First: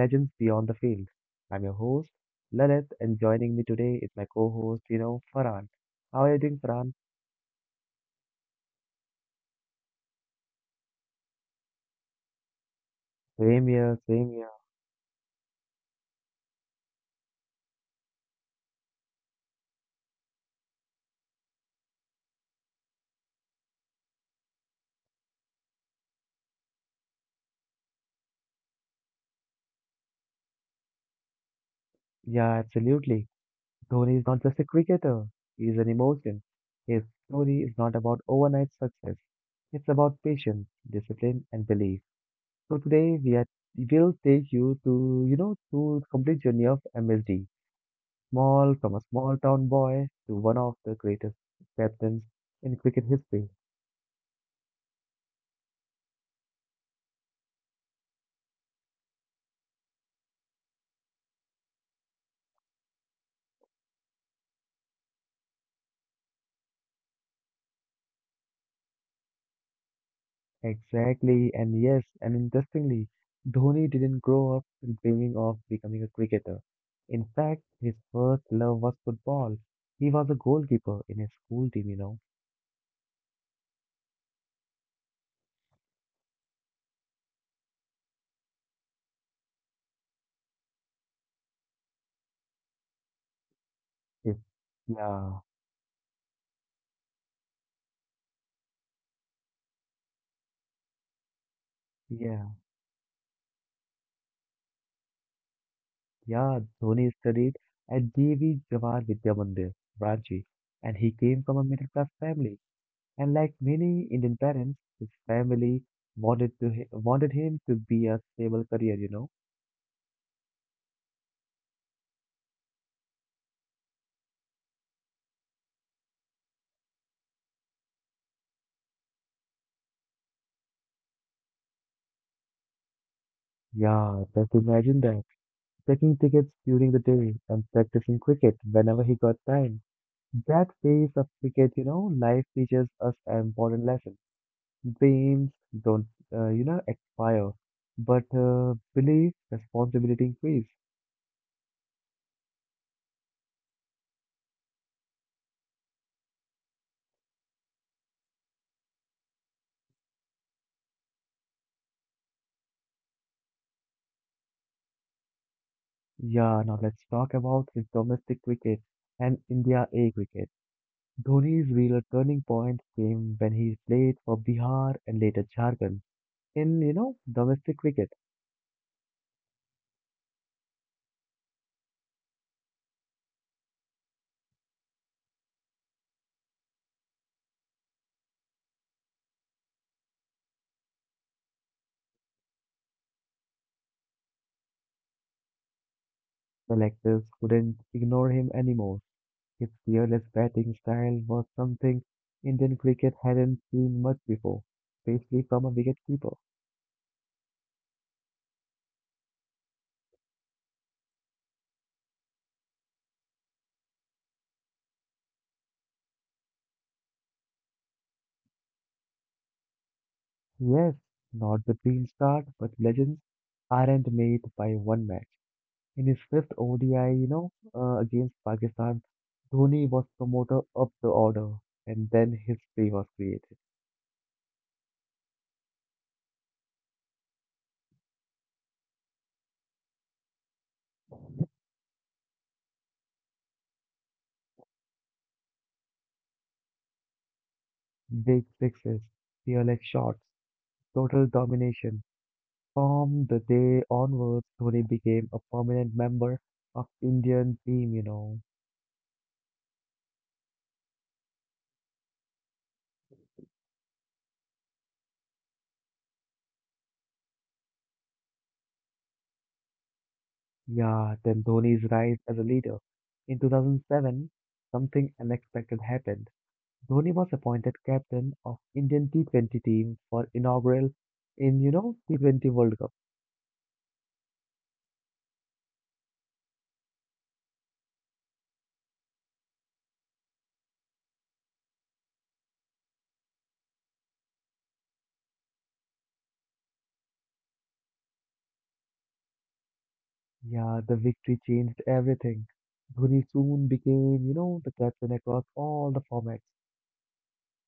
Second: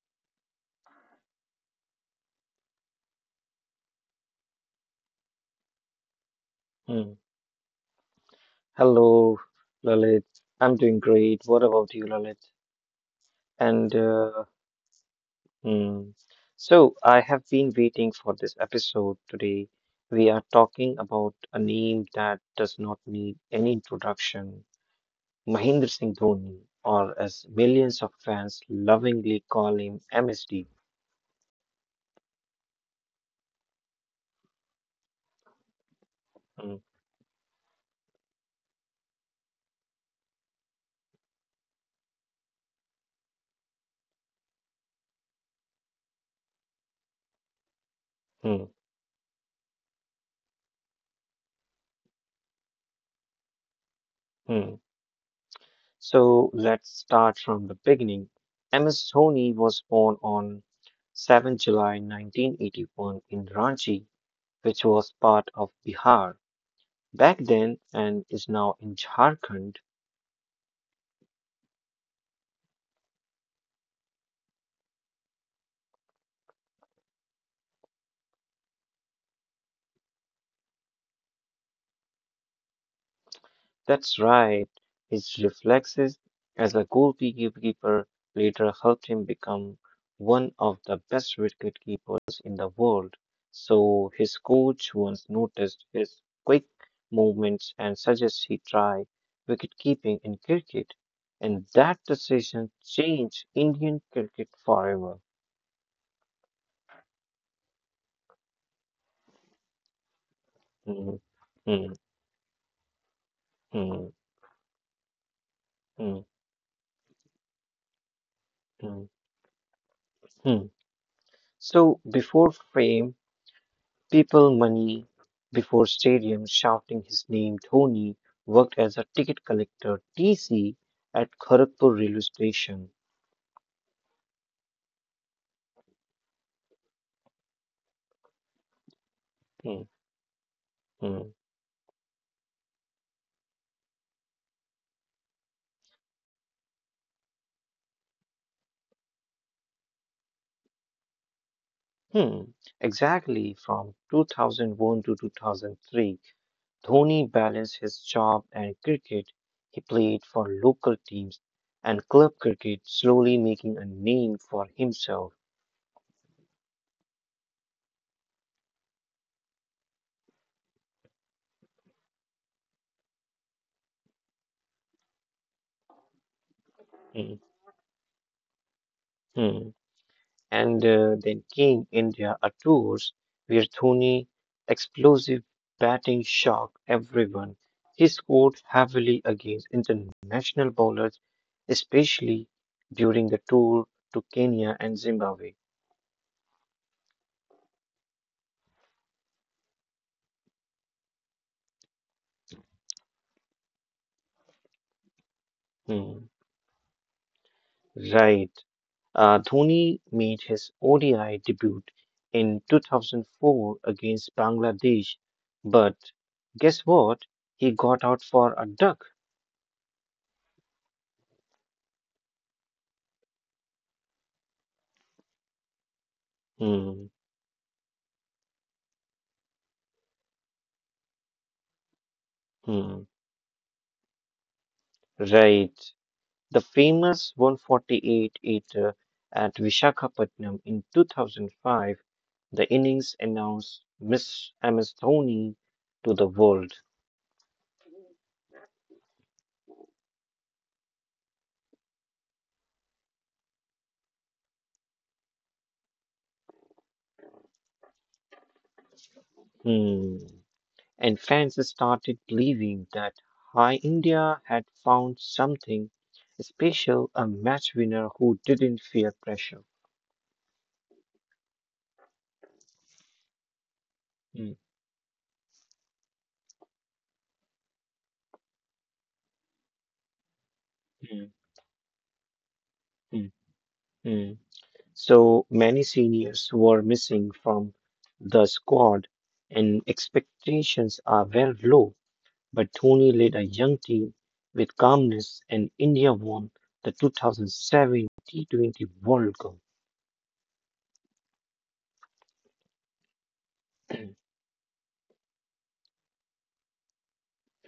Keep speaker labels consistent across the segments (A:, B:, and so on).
A: legends beyond the field. I am your host Lalit. And joining me today is my co-host, Farhan. How are you doing, Farhan?
B: Mm. Hello, Lalit. I'm doing great. What about you, Lalit?
A: Same here,
B: And
A: same here.
B: uh, mm, so I have been waiting for this episode today. We are talking about a name that does not need any introduction, Mahendra Singh Dhoni, or as millions of fans lovingly call him, MSD.
A: Yeah, absolutely. Dhoni is not just a cricketer, he is an emotion.
B: Mm,
A: His story is not about overnight success, it's about patience, discipline, and belief. So today we will take you to you know to the complete journey of MSD, small
B: mm,
A: from a small town boy to one of the greatest captains in cricket history.
B: mm. So let's start from the beginning. MS Dhoni was born on 7 July 1981 in Ranchi, which was part of Bihar back then and is now in Jharkhand.
A: Exactly, and yes, and interestingly, Dhoni didn't grow up dreaming of becoming a cricketer. In fact, his first love was football. He was a goalkeeper in his school team.
B: That's right. His reflexes as a goalkeeper later helped him become one of the best wicketkeepers in the world. So
A: His,
B: his coach once
A: yeah,
B: noticed his quick movements and suggested he try wicketkeeping in cricket. And that
A: yeah,
B: decision changed Indian cricket forever.
A: yeah. Dhoni studied at J V Jawahar Vidya Mandir, Ranchi, and he
B: Mhm,
A: came from a middle class
B: mhm,
A: family. And like many
B: mhm,
A: Indian parents, his family wanted him to be a stable career, you
B: mhm,
A: know.
B: mhm. So before fame, people money before stadiums shouting his name, Dhoni worked as a ticket collector, TC, at Kharagpur railway station.
A: Yeah, just imagine that. Checking tickets during the day and practicing cricket whenever he got time.
B: Hmm,
A: That phase of
B: hmm,
A: cricket, life teaches us an important lesson. Dreams don't expire, but belief, responsibility increase.
B: hmm. Exactly, from 2001 to 2003, Dhoni balanced his job and cricket. He played for local teams and club cricket, slowly making a name for himself.
A: Yeah, now let's talk about his domestic cricket and India A cricket. Dhoni's real turning point came when he played for Bihar and later Jharkhand. In
B: Hmm,
A: domestic cricket,
B: hmm. And then came India Tours, where Dhoni's explosive batting shocked everyone. He scored heavily against international bowlers, especially during the tour to Kenya and Zimbabwe.
A: selectors couldn't ignore him anymore. His fearless batting style was something Indian cricket hadn't seen much before, especially from a wicketkeeper.
B: Hmm, right. Dhoni made his ODI debut in 2004 against Bangladesh, but guess what? He got out for a duck.
A: Yes, not the dream start, but legends aren't made by one match. In his fifth ODI, you
B: Hmm,
A: know, uh, against Pakistan, Dhoni was promoted up the order, and then history was
B: hmm,
A: created.
B: right. The famous 148 eighter at Vishakhapatnam in 2005, the innings announced Miss MS Dhoni to the world.
A: Big sixes, fearless shots, total domination. From the day onwards, Dhoni became a permanent member of Indian team.
B: Hmm. And fans started believing that high India had found something special, a match winner who didn't fear pressure.
A: Yeah, then Dhoni's rise as a leader. In 2007,
B: Hmm,
A: something unexpected happened. Dhoni was appointed captain of Indian T20 team for inaugural
B: hmm,
A: in T20 World Cup.
B: hmm, hmm. So many seniors were missing from the squad and expectations are very low. But Dhoni led a young team with calmness, and India won the 2007 T20 World Cup.
A: Yeah, the victory changed everything. Dhoni soon became, you know, the captain across all the formats.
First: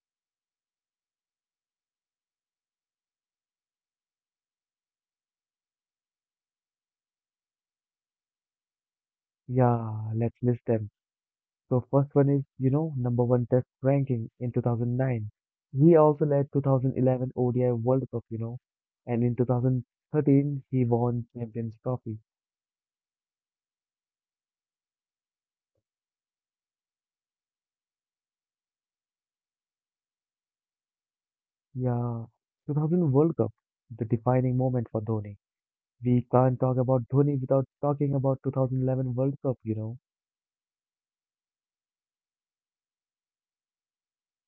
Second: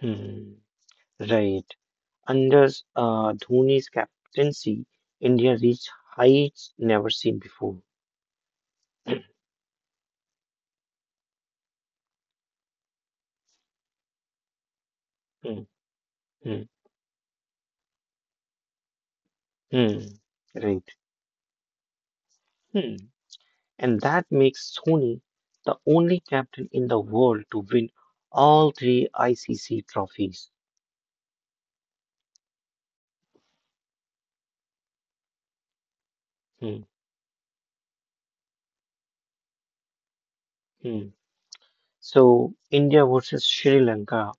B: Hmm, right. Under Dhoni's captaincy, India reached heights never seen before.
A: Yeah, let's list them. So first one is number one test ranking in 2009.
B: Hmm,
A: He also led
B: hmm,
A: 2011 ODI World Cup, and in
B: hmm.
A: 2013 he
B: Right.
A: won Champions Trophy.
B: Hmm. And that makes Dhoni the only captain in the world to win all three ICC trophies.
A: Yeah, 2000 World Cup, the defining moment for Dhoni. We can't talk
B: Hmm,
A: about Dhoni without talking about 2011 World Cup.
B: hmm. So, India versus Sri Lanka.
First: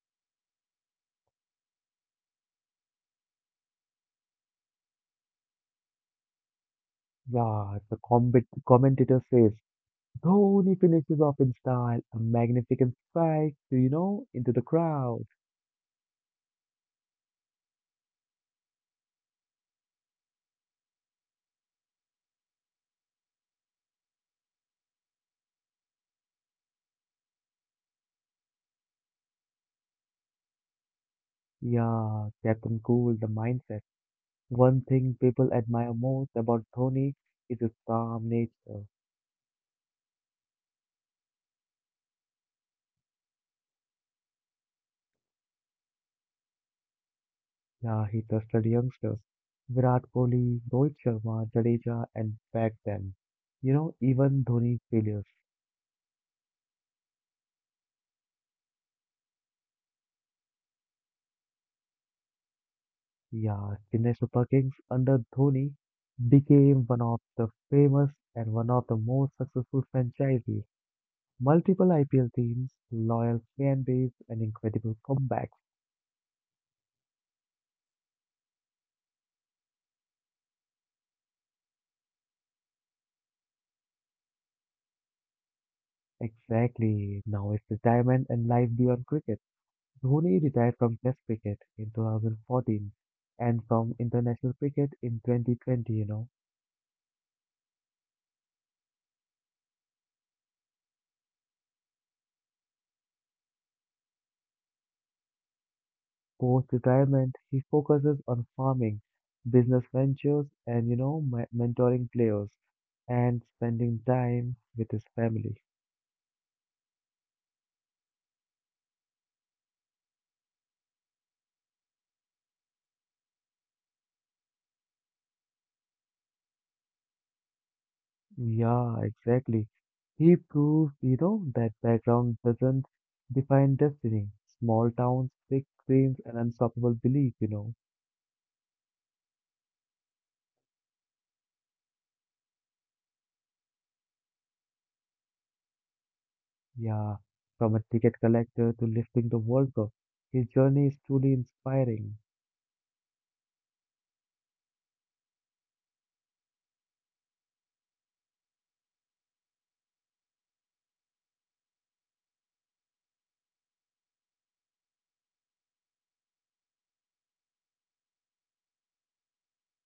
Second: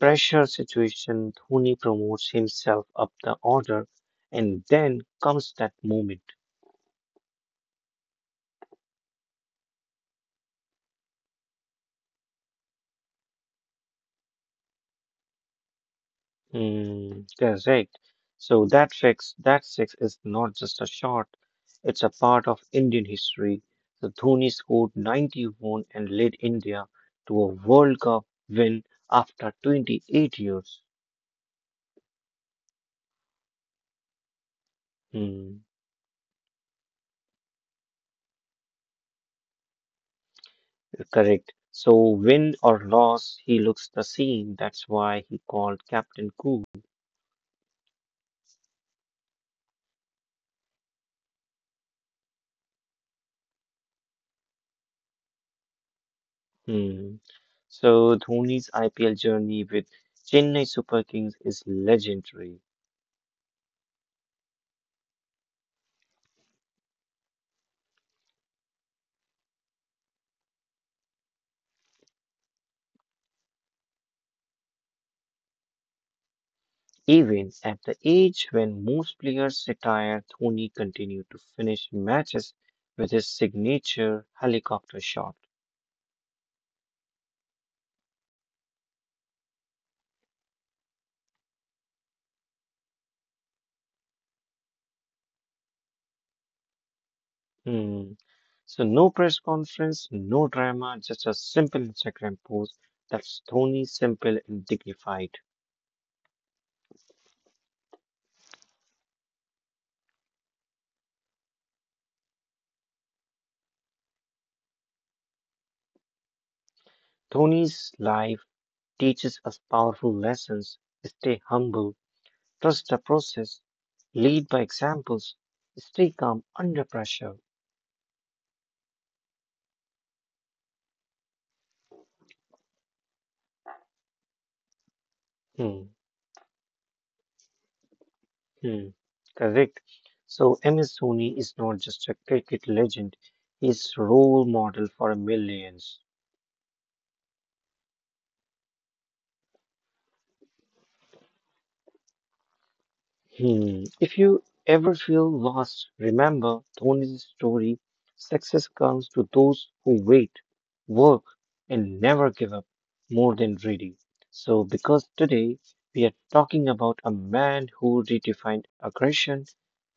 B: Pressure situation, Dhoni promotes himself up the order, and then comes that moment.
A: Yeah, the combat commentator says Dhoni finishes off in style, a magnificent strike, into the crowd.
B: Hmm, correct. So that six is not just a shot; it's a part of Indian history. So Dhoni scored 91 and led India to a World Cup win after 28 years.
A: Yeah, Captain Cool, the mindset. One thing people
B: Hmm,
A: admire most about Dhoni is his calm nature.
B: correct. So win or loss, he looks the same. That's why he called Captain Cool.
A: Yeah, he trusted youngsters. Virat Kohli, Rohit Sharma, Jadeja, and backed them. Even Dhoni's failures.
B: Hmm. So Dhoni's IPL journey with Chennai Super Kings is legendary.
A: Yeah, Chennai Super Kings under Dhoni became one of the famous and one of the most successful franchises. Multiple IPL teams, loyal fan base, and incredible comebacks.
B: Even at the age when most players retire, Dhoni continued to finish matches with his signature helicopter shot.
A: Exactly. Now it's retirement and life beyond cricket. Dhoni retired from Test cricket in 2014 and from international cricket in 2020.
B: Hmm. So no press conference, no drama, just a simple Instagram post. That's Dhoni, simple and dignified.
A: Post-retirement, he focuses on farming, business ventures, and mentoring players and spending time with his family.
B: Dhoni's life teaches us powerful lessons. Stay humble. Trust the process. Lead by examples. Stay calm under pressure.
A: Yeah, exactly. He proved that background doesn't define destiny. Small towns, big
B: Hmm.
A: dreams, and unstoppable belief.
B: Hmm. Correct. So MS Dhoni is not just a cricket legend. He's role model for millions.
A: Yeah, from a ticket collector to lifting the World Cup, his journey is truly inspiring.
B: Hmm. If you ever feel lost, remember Tony's story. Success comes to those who wait, work, and never give up more than reading. So, because today we are talking about a man who redefined aggression,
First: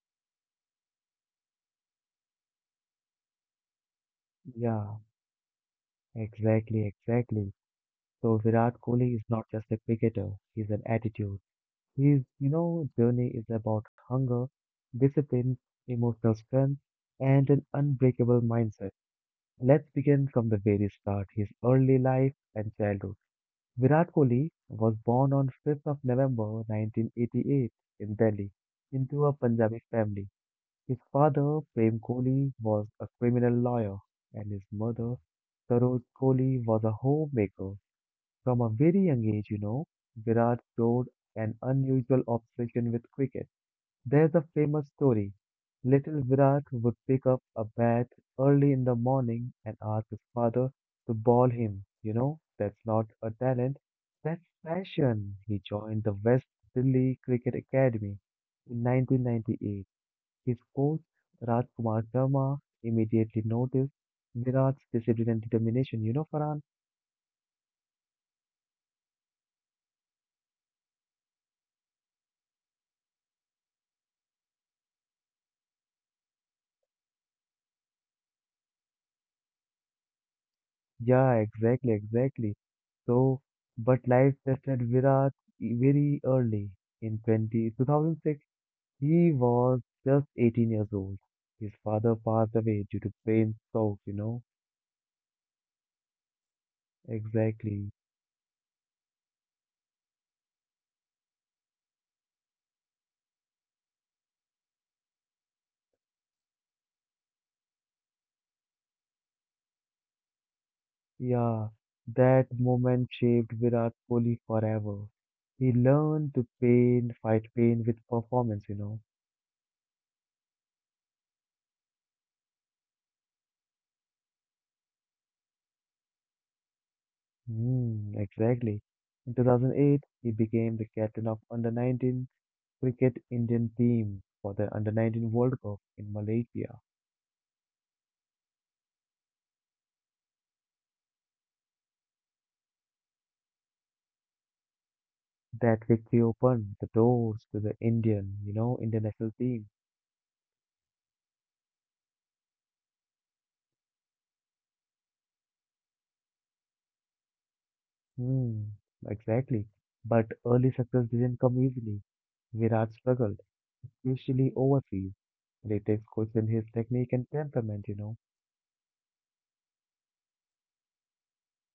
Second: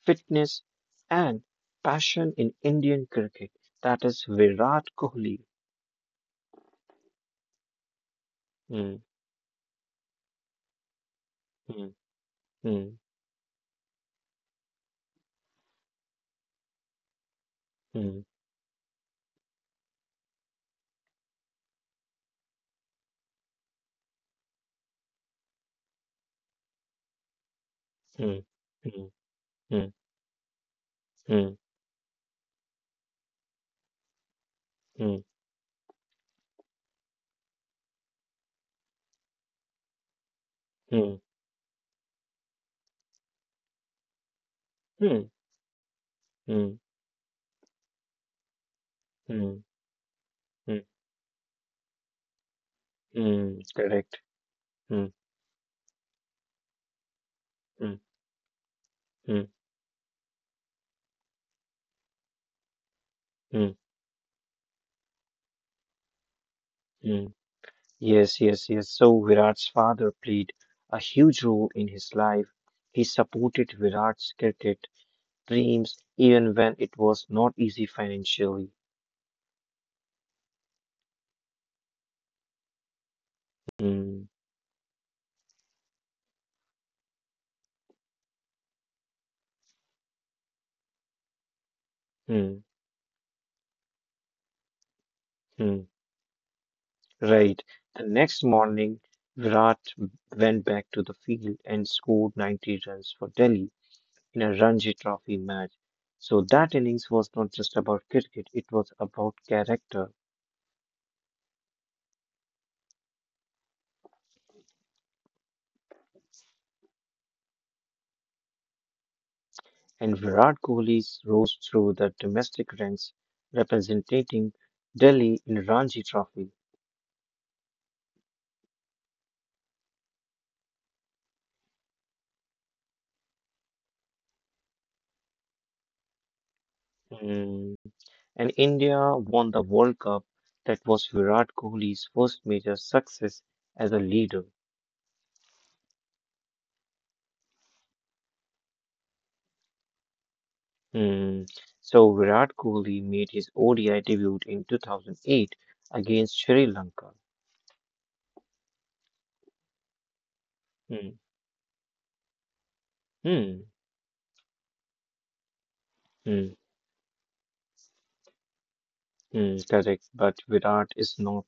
B: fitness, and passion in Indian cricket, that is Virat
A: Yeah,
B: Kohli.
A: exactly, exactly. So Virat
B: Hmm.
A: Kohli is not just a cricketer, he's an attitude.
B: Hmm.
A: His
B: Hmm.
A: journey is about hunger, discipline, emotional strength, and an
B: Hmm.
A: unbreakable mindset. Let's begin from the very start, his early life and childhood. Virat Kohli was born on 5th of November 1988 in Delhi
B: Hmm.
A: into a Punjabi
B: Hmm.
A: family. His father,
B: Hmm.
A: Prem Kohli, was a criminal lawyer, and his mother,
B: Hmm.
A: Saroj Kohli, was a homemaker. From a very young age, Virat showed
B: Hmm. Hmm.
A: an unusual obsession with cricket. There's a famous story.
B: Hmm.
A: Little Virat would
B: Hmm.
A: pick up a bat early in the morning
B: Hmm.
A: and
B: Hmm.
A: ask his father to ball him. That's not a talent,
B: Mm, correct.
A: that's
B: Mm,
A: passion. He joined the West Delhi Cricket Academy
B: mm,
A: in
B: mm,
A: 1998. His coach Rajkumar Sharma immediately noticed
B: mm,
A: Virat's discipline and determination. You know, Farhan?
B: mm. Yes, yes, yes. So Virat's father played a huge role in his life. He supported Virat's cricket dreams even when it was not easy financially.
A: Yeah, exactly, exactly. So, but life
B: Mm,
A: tested Virat very early. In 2006, he was just 18 years old. His father passed
B: mm,
A: away due to brain stroke, you know?
B: mm. Right.
A: Exactly.
B: The next morning, Virat went back to the field and scored 90 runs for Delhi in a Ranji Trophy match. So that innings was not just about cricket, it was about character.
A: Yeah, that moment shaped Virat Kohli forever. He learned to pain, fight pain with performance.
B: And Virat Kohli's rose through the domestic ranks, representing Delhi in Ranji Trophy.
A: Hmm. Exactly. In 2008, he became the captain of under-19 cricket Indian team for the under-19 World Cup in Malaysia.
B: Hmm. And India won the World Cup. That was Virat Kohli's first major success as a leader.
A: That victory opened the doors to the Indian, international team.
B: Hmm. So Virat Kohli made his ODI debut in 2008 against Sri Lanka.
A: Hmm. Exactly. But early success
B: Hmm.
A: didn't come easily. Virat struggled,
B: Hmm.
A: especially overseas. Critics questioned his
B: Hmm.
A: technique and temperament.
B: Hmm. Correct, but Virat is not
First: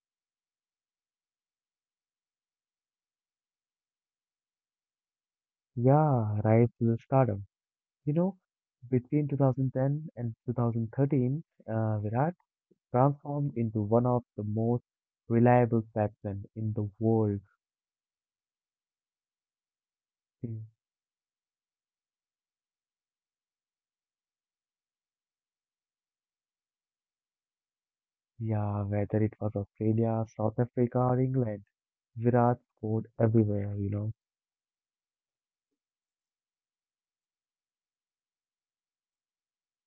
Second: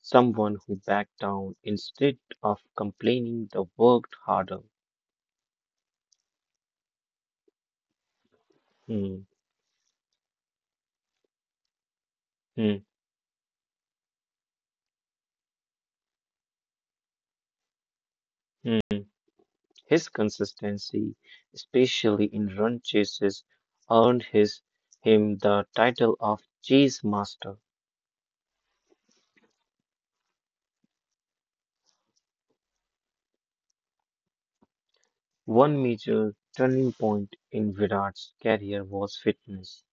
B: someone who backed down; instead of complaining they worked harder.
A: Yeah, rise to the stardom. You know,
B: Mm,
A: between 2010 and 2013, Virat
B: mm,
A: transformed into one of the most reliable batsmen in the world.
B: mm. His
A: Mm.
B: consistency, especially in run chases, earned his him the title of chase master.
A: Yeah, whether it was Australia, South Africa, or England, Virat scored everywhere.
B: One major turning point in Virat's career was fitness.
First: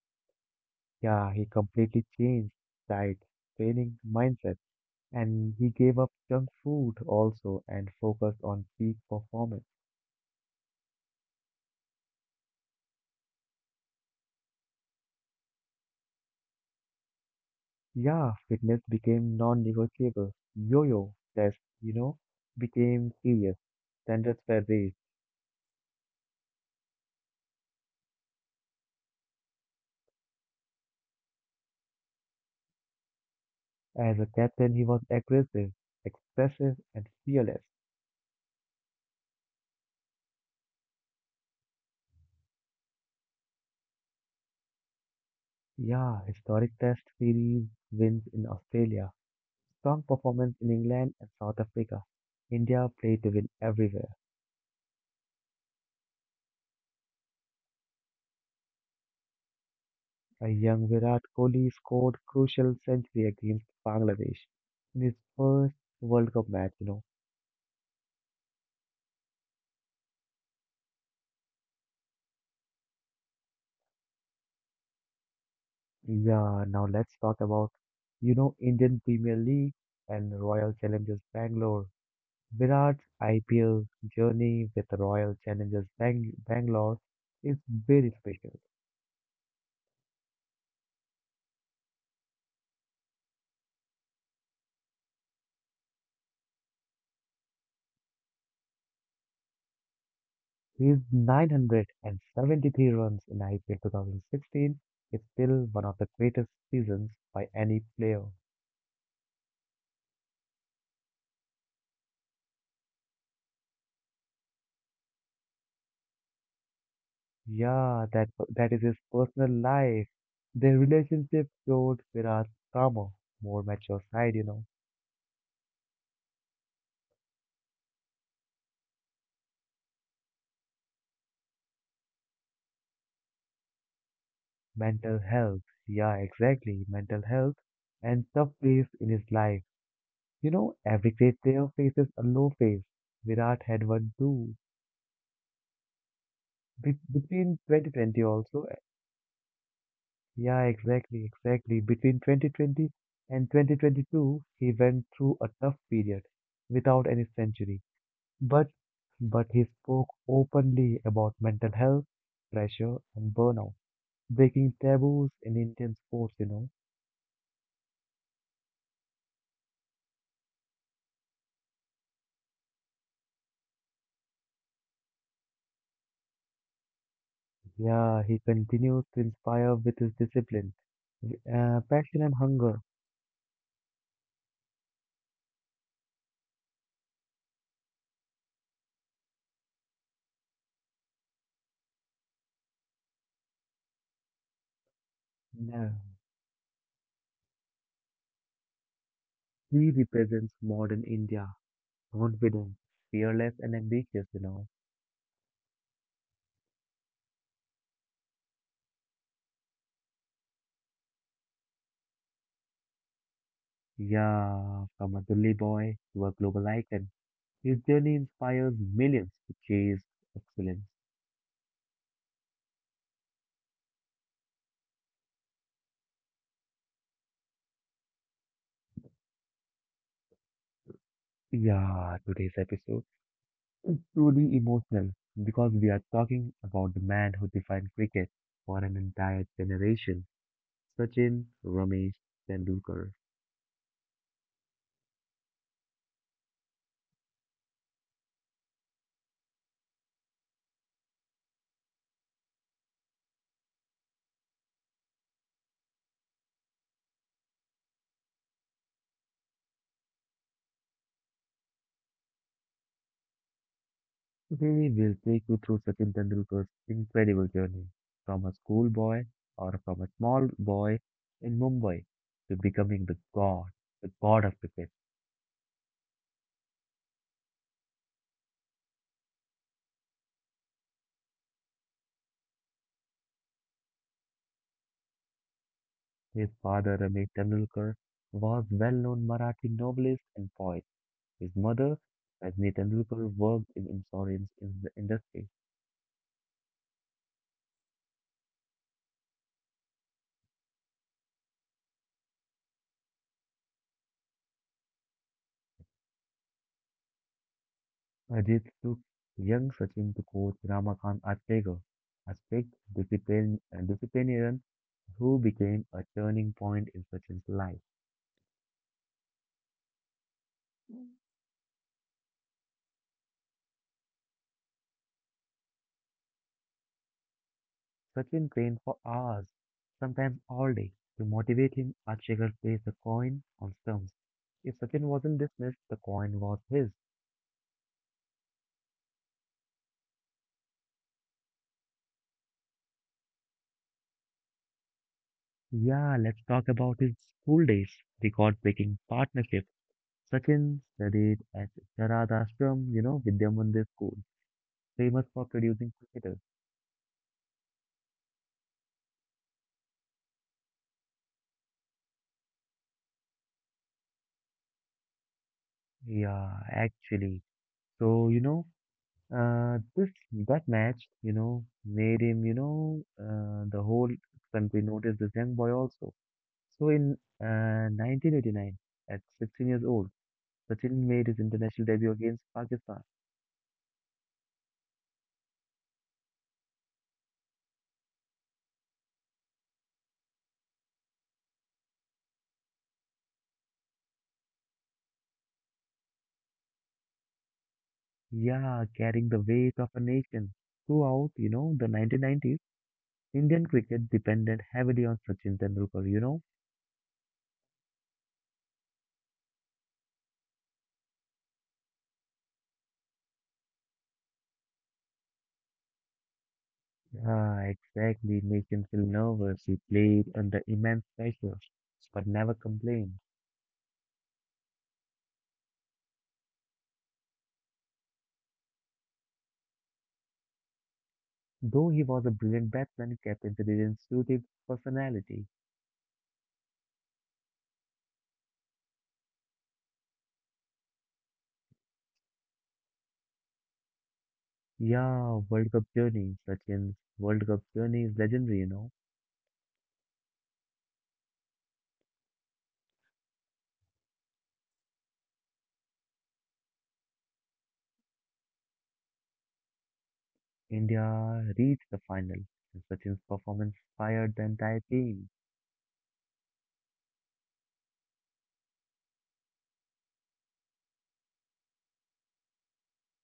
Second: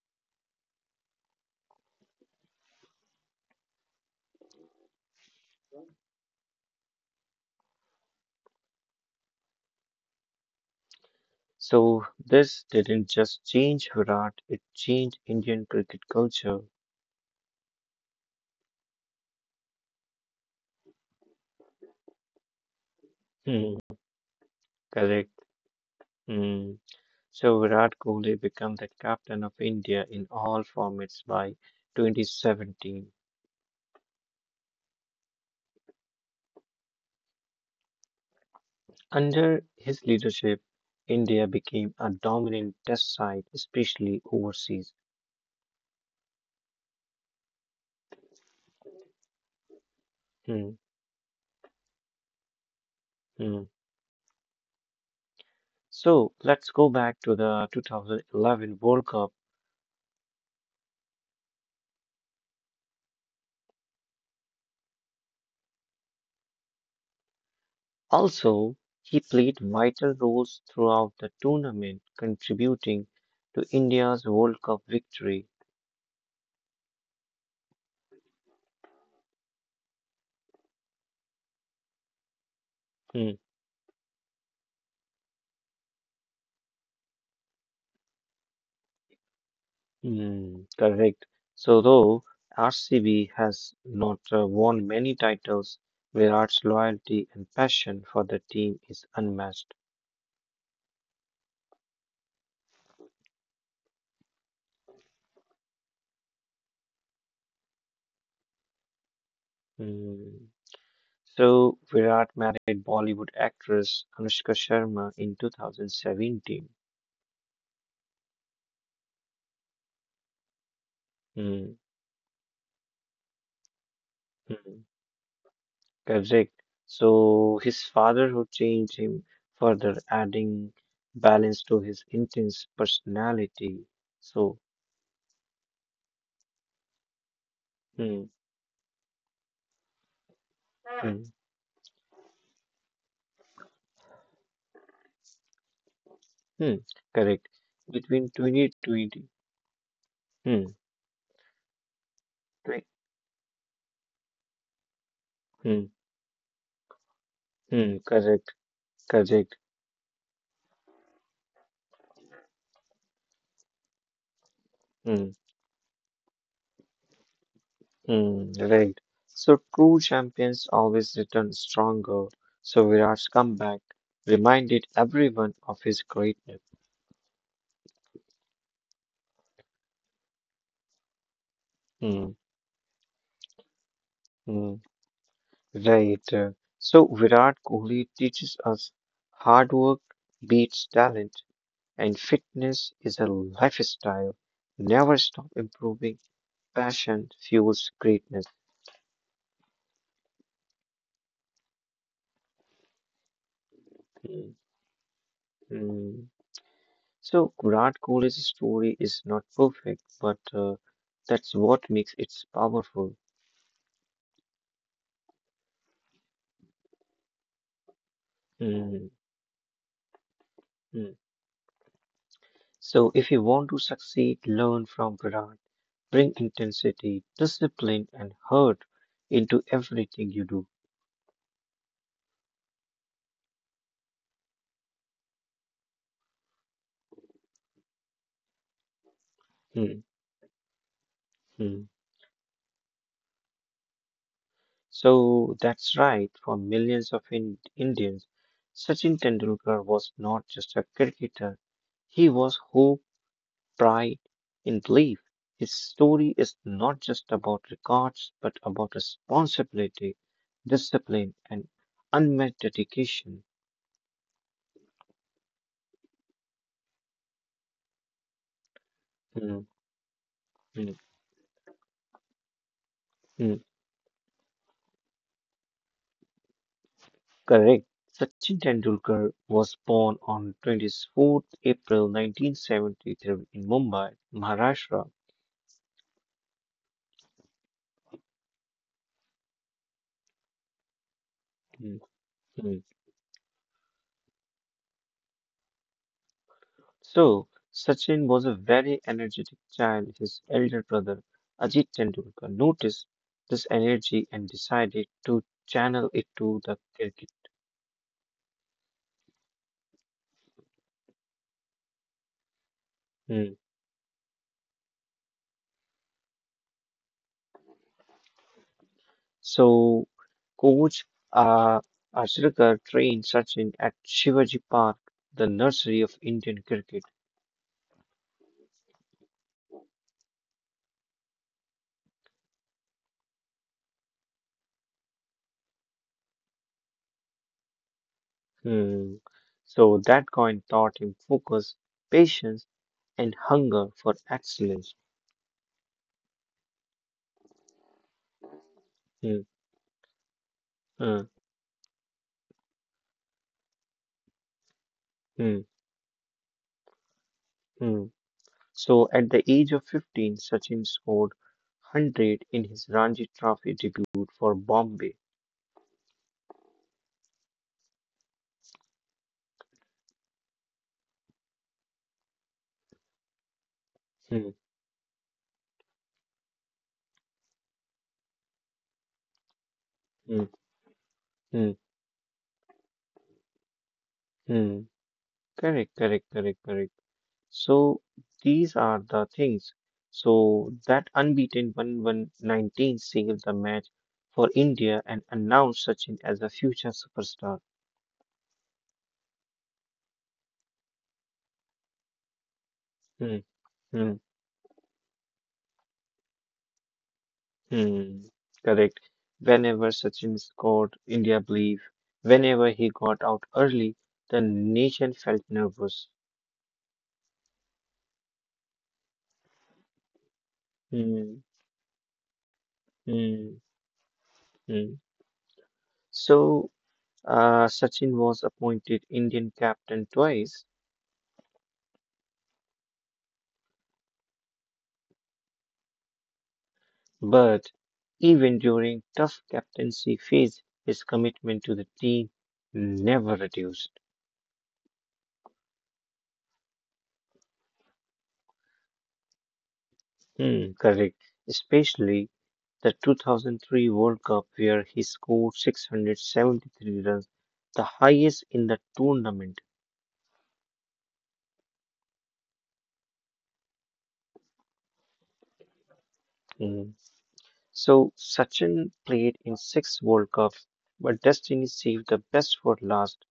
A: Yeah, he completely changed diet, training, mindset, and he gave up junk food also and focused on peak performance.
B: So this didn't just change Virat; it changed Indian cricket culture.
A: Yeah, fitness became non-negotiable. Yo-yo test, became serious.
B: Hmm,
A: Standards were raised.
B: correct. Hmm. So Virat Kohli became the captain of India in all formats by 2017.
A: As a captain, he was aggressive, expressive, and fearless.
B: Under his leadership, India became a dominant test site, especially overseas.
A: Yeah, historic Test series wins in Australia, strong performance
B: Hmm,
A: in England and South Africa. India played to win
B: hmm.
A: everywhere.
B: So let's go back to the 2011 World Cup.
A: A young Virat Kohli scored crucial century against Bangladesh in his first World Cup match.
B: Also, he played vital roles throughout the tournament, contributing to India's World Cup victory.
A: Yeah, now let's talk about Indian Premier League and Royal Challengers Bangalore. Virat's
B: Hmm,
A: IPL journey with Royal Challengers Bangalore is very special.
B: hmm, correct. So, though RCB has not won many titles, Virat's loyalty and passion for the team is unmatched.
A: His 973 runs in IPL 2016 is still one of the greatest seasons by any player.
B: Hmm. So Virat married Bollywood actress Anushka Sharma in 2017.
A: Yeah, that is his personal life. Their relationship
B: Hmm,
A: showed Virat's calmer, more mature side.
B: hmm, correct. So his father, who changed him further, adding balance to his intense personality. So,
A: Mental health. Yeah, exactly. Mental health
B: hmm,
A: and tough place in his life. Every
B: hmm,
A: great player faces a low phase. Virat had one too.
B: hmm, correct.
A: Between
B: Between
A: 2020 also.
B: 2020, hmm,
A: Yeah, exactly, exactly. Between
B: twe-
A: 2020 and 2022, he went through a
B: hmm,
A: tough period without any century.
B: hmm, correct,
A: But
B: correct.
A: but he spoke openly about mental health, pressure, and burnout, breaking taboos
B: Hmm.
A: in Indian sports.
B: Mm, right. So true champions always return stronger. So Virat's comeback reminded everyone of his greatness.
A: Yeah, he continues to inspire with his discipline, passion,
B: Mm,
A: and hunger.
B: mm, right. So Virat Kohli teaches us hard work beats talent, and fitness is a lifestyle. Never stop
A: Yeah.
B: improving. Passion fuels greatness.
A: She represents modern India, confident, fearless and ambitious.
B: Mm, mm. So Virat Kohli's story is not perfect, but that's what makes it powerful.
A: Yeah, from a Delhi boy to a global icon, his journey inspires
B: Mm,
A: millions to chase excellence.
B: mm. So, if you want to succeed, learn from Virat. Bring intensity, discipline, and heart into everything you do.
A: Yeah, today's episode is truly emotional because we are talking about the man who defined cricket for an entire
B: Mm,
A: generation, Sachin
B: mm.
A: Ramesh Tendulkar.
B: So, that's right. For millions of in Indians, Sachin Tendulkar was not just a cricketer, he was hope, pride, and belief. His story is not just about records, but about responsibility, discipline, and unmet dedication.
A: We will take you through Sachin Tendulkar's incredible journey from a schoolboy
B: Mm,
A: or from a small
B: mm,
A: boy in Mumbai to becoming
B: mm.
A: the god of cricket.
B: Correct. Sachin Tendulkar was born on 24th April 1973 in Mumbai, Maharashtra.
A: His father, Ramesh Tendulkar, was well-known Marathi novelist and poet. His
B: Hmm,
A: mother,
B: hmm.
A: Rajni Tendulkar, worked in insurance in the industry.
B: So, Sachin was a very energetic child. His elder brother, Ajit Tendulkar, noticed this energy and decided to channel it to the cricket.
A: Ajit took young Sachin to coach Ramakant Achlegar, a strict
B: Hmm.
A: disciplinarian who became a turning point in Sachin's life.
B: So, coach uh, Ashrekar trained Sachin at Shivaji Park, the nursery of Indian cricket.
A: Sachin trained for hours, sometimes all day. To motivate him, Archegger placed the coin on stumps. If Sachin wasn't dismissed, the coin was his.
B: Hmm. So that coin taught him focus, patience, and hunger for excellence.
A: Yeah, let's talk about his school days. Record-breaking
B: Hmm.
A: partnership. Sachin
B: Hmm.
A: studied at Sharadashram, Vidya Mandir School, famous for
B: Hmm.
A: producing cricketers.
B: Hmm. So at the age of 15, Sachin scored 100 in his Ranji Trophy debut for Bombay.
A: Yeah, actually. So, you know, this that match, made him, the whole
B: Hmm.
A: country noticed this young boy also. So in 1989, at 16 years old,
B: Hmm.
A: Sachin made his
B: Hmm.
A: international debut against Pakistan.
B: Hmm. Correct, correct, correct, correct. So these are the things. So that unbeaten one one nineteen 19 sealed the match for India and announced Sachin as a future superstar.
A: Yeah, carrying the weight of a nation. Throughout the 1990s,
B: Hmm.
A: Indian
B: Hmm.
A: cricket depended heavily on Sachin Tendulkar, you know?
B: Hmm, correct. Whenever Sachin scored, India believed. Whenever he got out early, the nation felt nervous.
A: Ah, exactly. Nation feel nervous. He played under immense
B: Hmm,
A: pressure, but never complained.
B: hmm, hmm. So, Sachin was appointed Indian captain twice,
A: Though he was a brilliant batsman, captaincy didn't suit his personality.
B: but even during tough captaincy phase, his commitment to the team never reduced.
A: Yeah, World Cup journey. Sachin's World Cup journey is legendary.
B: Hmm, correct. Especially the 2003 World Cup, where he scored 673 runs, the highest in the tournament.
A: India reached the final, and Sachin's performance fired the entire team.
B: Mhm. So Sachin played in six World Cups, but destiny saved the best for last.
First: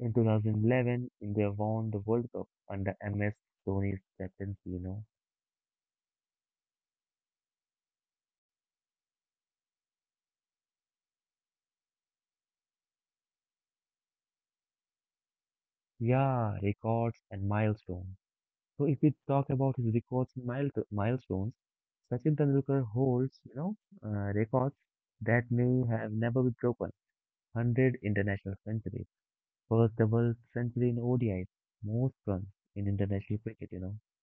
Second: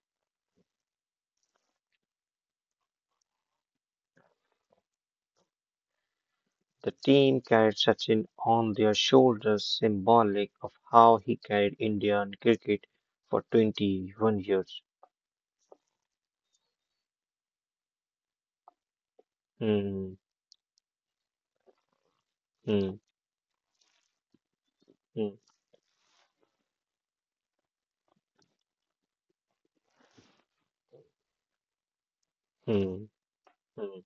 A: In 2011, India won the World Cup under MS Dhoni's captaincy.
B: The team carried Sachin on their shoulders, symbolic of how he carried Indian cricket for 21 years.
A: Yeah, records and milestones. So if we talk about his
B: Hmm,
A: records and milestones, Sachin Tendulkar
B: hmm,
A: holds records
B: hmm,
A: that may have never been broken. 100 international centuries, first double century in ODI, most runs in
B: hmm,
A: international cricket.
B: hmm.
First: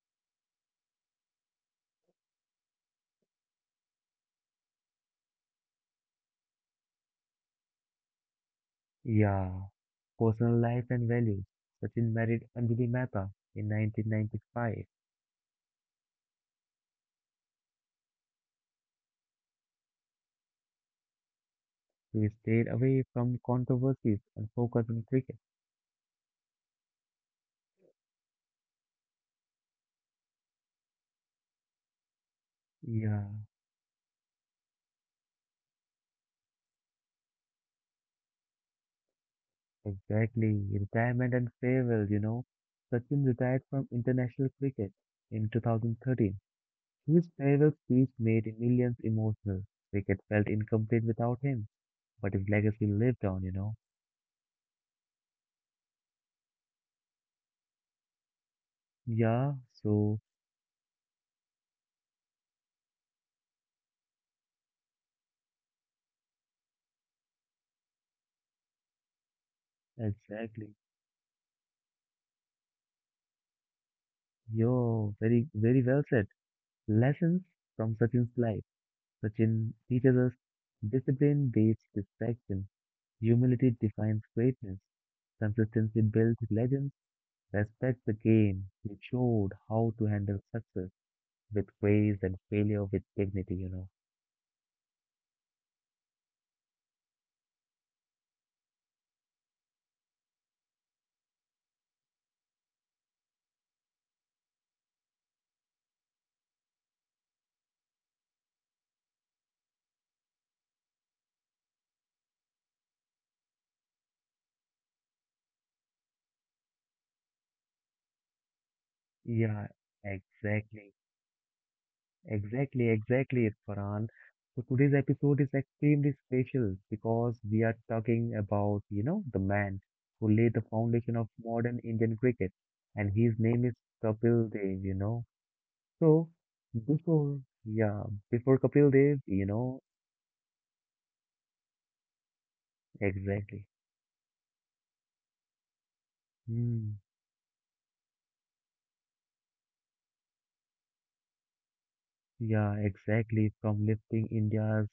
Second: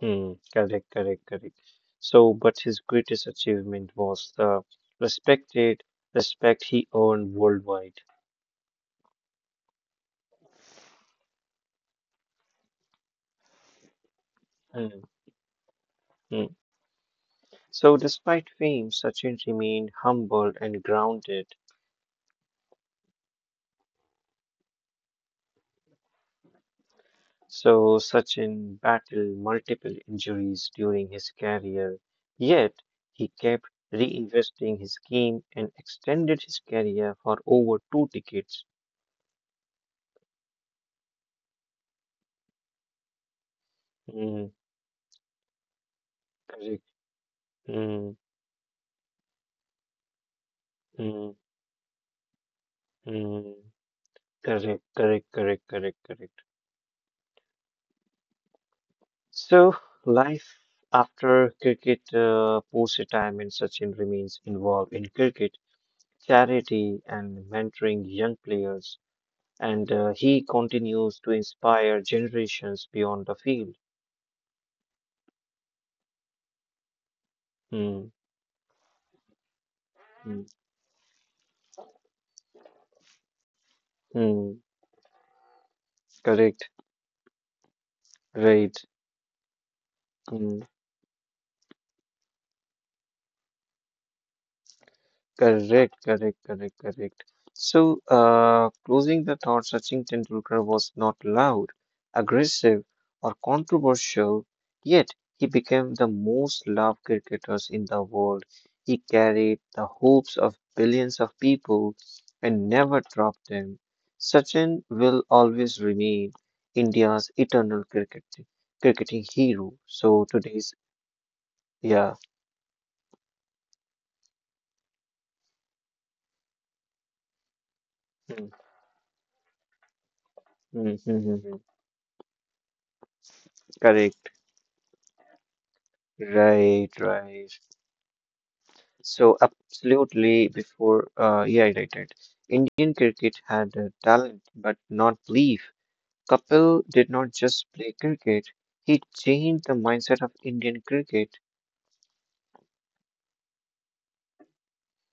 B: Hmm, correct, correct, correct. So, but his greatest achievement was the respected respect he earned worldwide.
A: Yeah, personal life and values. Sachin married Anjali Mehta in 1995.
B: Hmm, hmm. So, despite fame, Sachin remained humble and grounded.
A: He stayed away from controversies and focused on cricket.
B: So, Sachin battled multiple injuries during his career, yet he
A: Yeah,
B: kept reinvesting his game and extended his career for over two decades.
A: exactly. Retirement and farewell. Sachin retired from
B: Hmm,
A: international cricket in 2013.
B: correct.
A: His farewell speech
B: Hmm,
A: made millions emotional. Cricket felt incomplete
B: hmm,
A: without him, but his legacy lived on, you
B: hmm.
A: know.
B: Correct, correct, correct, correct, correct.
A: Yeah,
B: So,
A: so
B: life after cricket, post-retirement, Sachin remains involved in cricket, charity, and mentoring young players, and he
A: exactly.
B: continues to inspire generations beyond the field.
A: Yo, very, very well said. Lessons from
B: Hmm,
A: Sachin's life. Sachin teaches
B: hmm,
A: us discipline beats distraction, humility defines
B: hmm.
A: greatness, consistency builds
B: Correct,
A: legends, respect the
B: right.
A: game. He showed how to handle
B: Hmm.
A: success with grace and failure with dignity.
B: Correct, correct, correct, correct. So, closing the thought, Sachin Tendulkar was not loud, aggressive, or controversial, yet he became the most loved cricketers in the world. He carried the hopes of billions of people and never dropped them. Sachin will always remain India's eternal cricketing hero.
A: Yeah,
B: So today's,
A: exactly.
B: yeah.
A: Exactly, exactly, Farhan. So today's episode is extremely special because we are talking
B: Mm,
A: about the man who laid the
B: mm, mm,
A: foundation of
B: mm, mm.
A: modern Indian cricket, and his name is
B: Correct.
A: Kapil Dev. So
B: Right,
A: before,
B: right.
A: yeah, before Kapil Dev,
B: So absolutely, before he irritated. Indian cricket had
A: exactly.
B: talent but not belief. Kapil did
A: Hmm,
B: not just play cricket, he changed the mindset of Indian cricket.
A: yeah, exactly. From lifting India's,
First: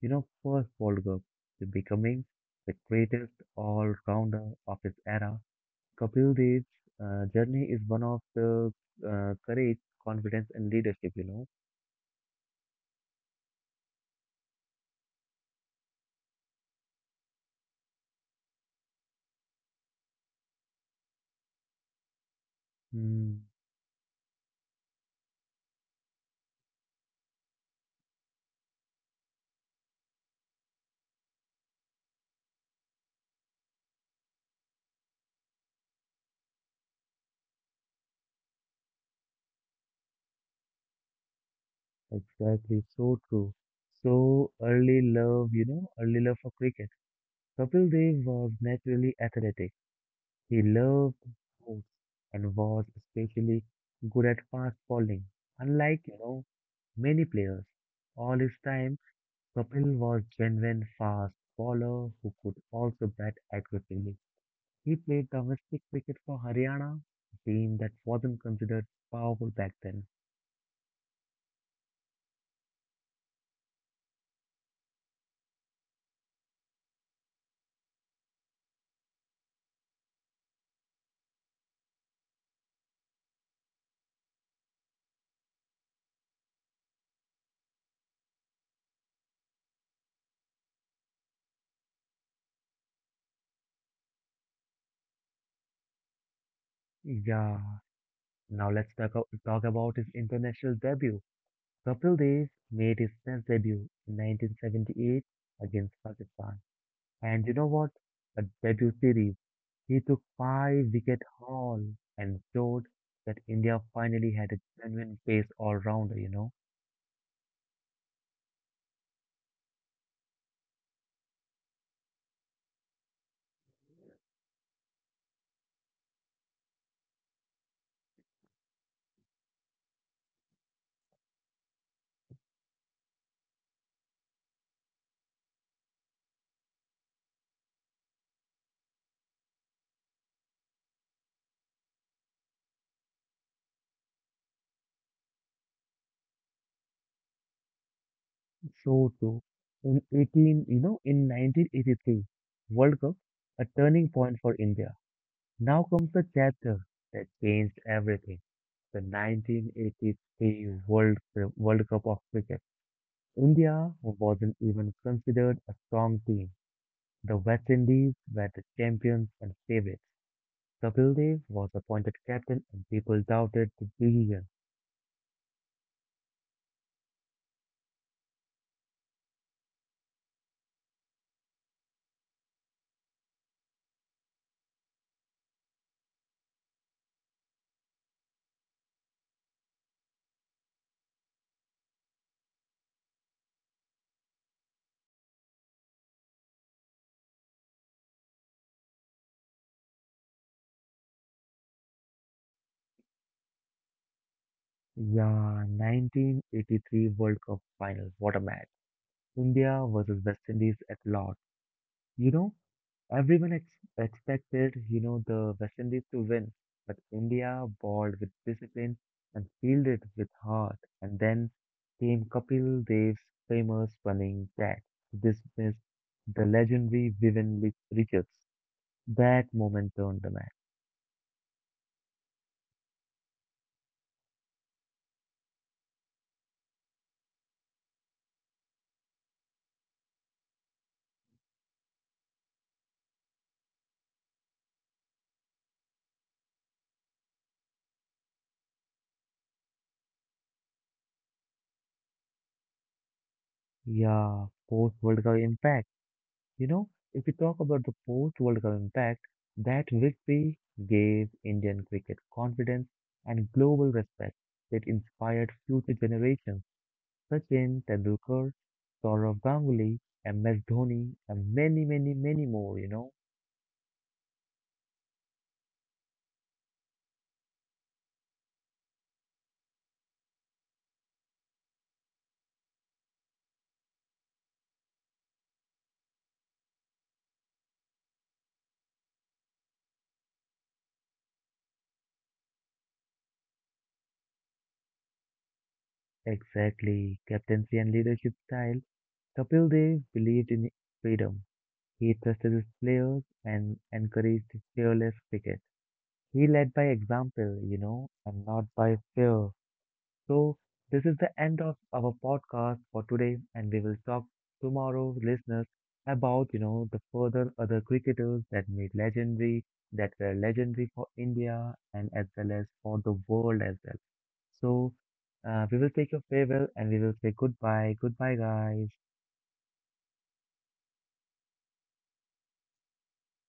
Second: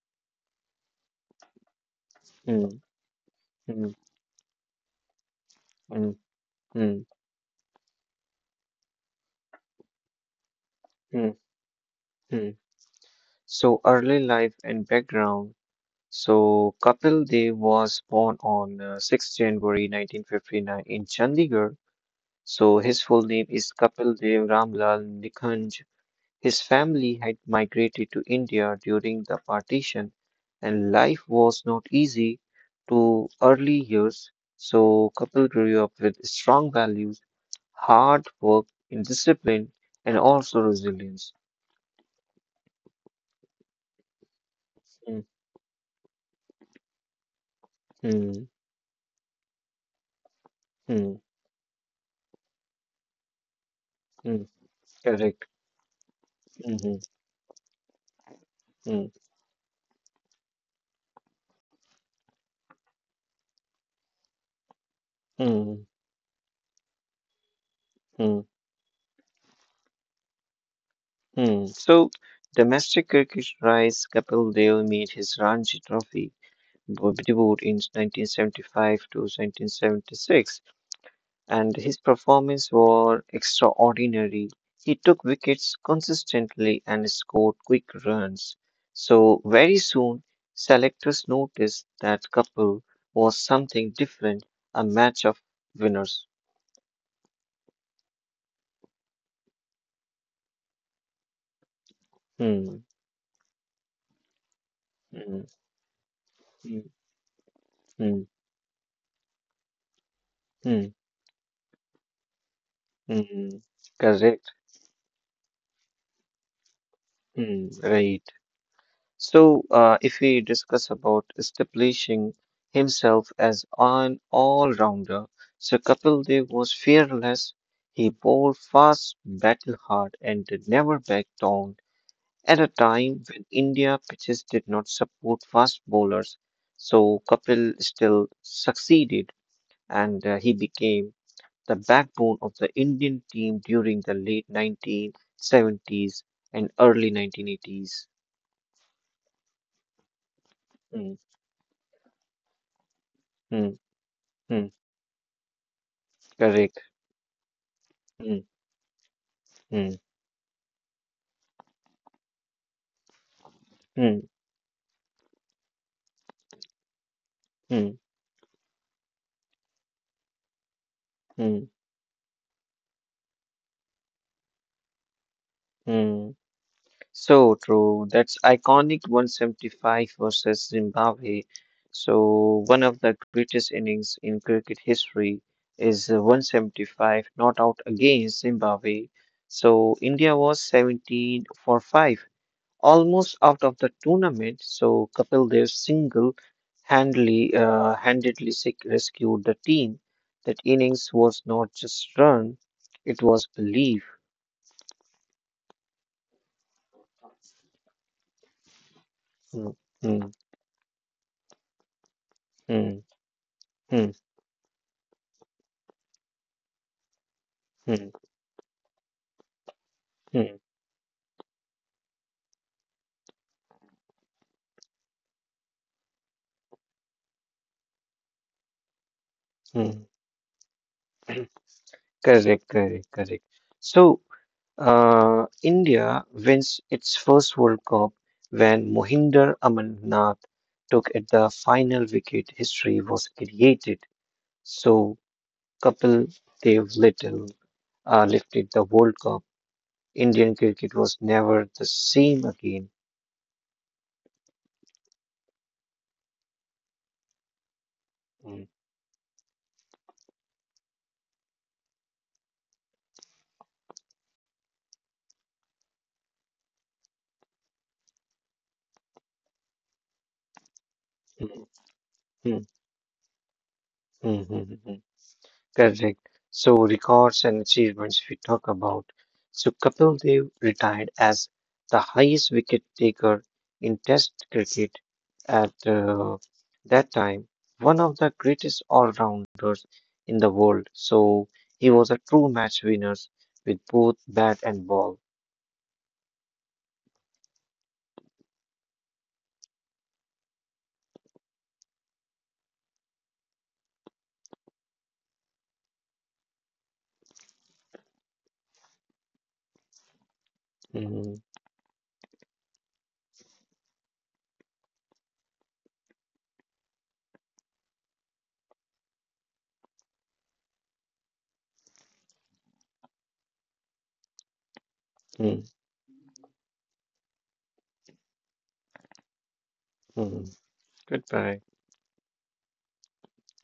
A: you know, first World Cup to becoming
B: Mm,
A: the greatest
B: mm,
A: all-rounder of his era,
B: mm,
A: Kapil Dev's
B: mm,
A: journey is one of the courage, confidence, and leadership, you
B: mm,
A: know.
B: mm. So early life and background. So Kapil Dev was born on 6 January 1959 in Chandigarh. So his full
A: Hmm,
B: name is Kapil Dev Ramlal Nikhanj. His family had migrated to India during the partition, and life was not easy to early years. So Kapil grew up with strong values, hard work, and discipline, and also resilience.
A: exactly, so true. So early
B: Mm,
A: love, you know, early love for cricket. Kapil Dev
B: mm,
A: was naturally athletic. He loved
B: mm,
A: sports and was especially good at
B: mm,
A: fast bowling.
B: correct.
A: Unlike
B: Mhm,
A: many players, all his time,
B: mm,
A: Kapil was genuine fast bowler who could also bat aggressively. He played domestic
B: mm,
A: cricket for Haryana, a team that wasn't
B: mm,
A: considered powerful back then.
B: mm. So domestic cricket rise, Kapil Dev made his Ranji Trophy debut in 1975 to 1976. And his performance were extraordinary. He took wickets consistently and scored quick runs. So very soon, selectors noticed that Kapil was something different, a match of winners.
A: Yeah, now let's talk about his international debut. Kapil Dev
B: Hmm,
A: made his Test debut in 1978
B: hmm,
A: against Pakistan.
B: hmm,
A: And you know what?
B: hmm,
A: A debut series. He took five
B: hmm,
A: wicket haul and showed that
B: hmm.
A: India finally had a
B: Correct.
A: genuine pace all-rounder.
B: Hmm, right. So, if we discuss about establishing himself as an all-rounder, so Kapil Dev was fearless. He bowled fast, battled hard, and did never backed down at a time when India pitches did not support fast bowlers. So Kapil still succeeded, and he became the backbone of the Indian team during the late 1970s and early 1980s.
A: So true. In 18, you know,
B: Mm,
A: in 1983 World Cup, a
B: mm,
A: turning point for
B: mm.
A: India. Now comes the
B: Correct.
A: chapter that changed
B: Mm,
A: everything. The
B: mm,
A: 1983 World Cup of cricket. India
B: mm,
A: wasn't even considered a strong team. The West
B: mm,
A: Indies were the champions and favorites. Kapil Dev was
B: mm,
A: appointed captain, and people doubted the decision.
B: mm. So true. That's iconic 175 versus Zimbabwe. So one of the greatest innings in cricket history is 175 not out against Zimbabwe. So India was 17 for 5, almost out of the tournament. So Kapil Dev single handedly rescued the team. That innings was not just run, it was belief.
A: Yeah, 1983 World Cup final. What a match!
B: Hmm,
A: India versus
B: hmm,
A: West Indies at Lord. You know,
B: hmm,
A: everyone ex
B: hmm,
A: expected, the West Indies to win, but India bowled
B: hmm,
A: with discipline and fielded with
B: hmm,
A: heart. And then came Kapil Dev's famous running catch to dismiss the legendary Vivian Richards. That moment
B: hmm.
A: turned the match.
B: Correct, correct, correct. So, India wins its first World Cup when Mohinder Amarnath took at the final wicket. History was created. So, Kapil Dev Little. Lifted the World Cup, Indian cricket was never the same again.
A: Yeah, post-World Cup impact. You know, if we talk about the post World Cup
B: Mm,
A: impact, that victory gave Indian cricket confidence and global respect. It inspired future generations. Sachin Tendulkar, Saurav Ganguly, MS Dhoni, and
B: mm,
A: many, many, many
B: mm, mm,
A: more.
B: mm, mm. Mm. Correct. So, records and achievements we talk about. So, Kapil Dev retired as the highest wicket taker in Test cricket at that time, one of the greatest all rounders in the world. So, he was a true match winner with both bat and ball.
A: Exactly. Captaincy and leadership style. Kapil Dev believed in freedom. He trusted his players and encouraged fearless cricket. He led by example, and not by fear. So, this is the
B: Mm,
A: end of our podcast for today, and we will talk tomorrow, listeners, about the further other cricketers that were legendary for India and as well as for the world as well. So,
B: mm,
A: we will take your farewell and we will say goodbye, goodbye, guys.
B: mm. Goodbye.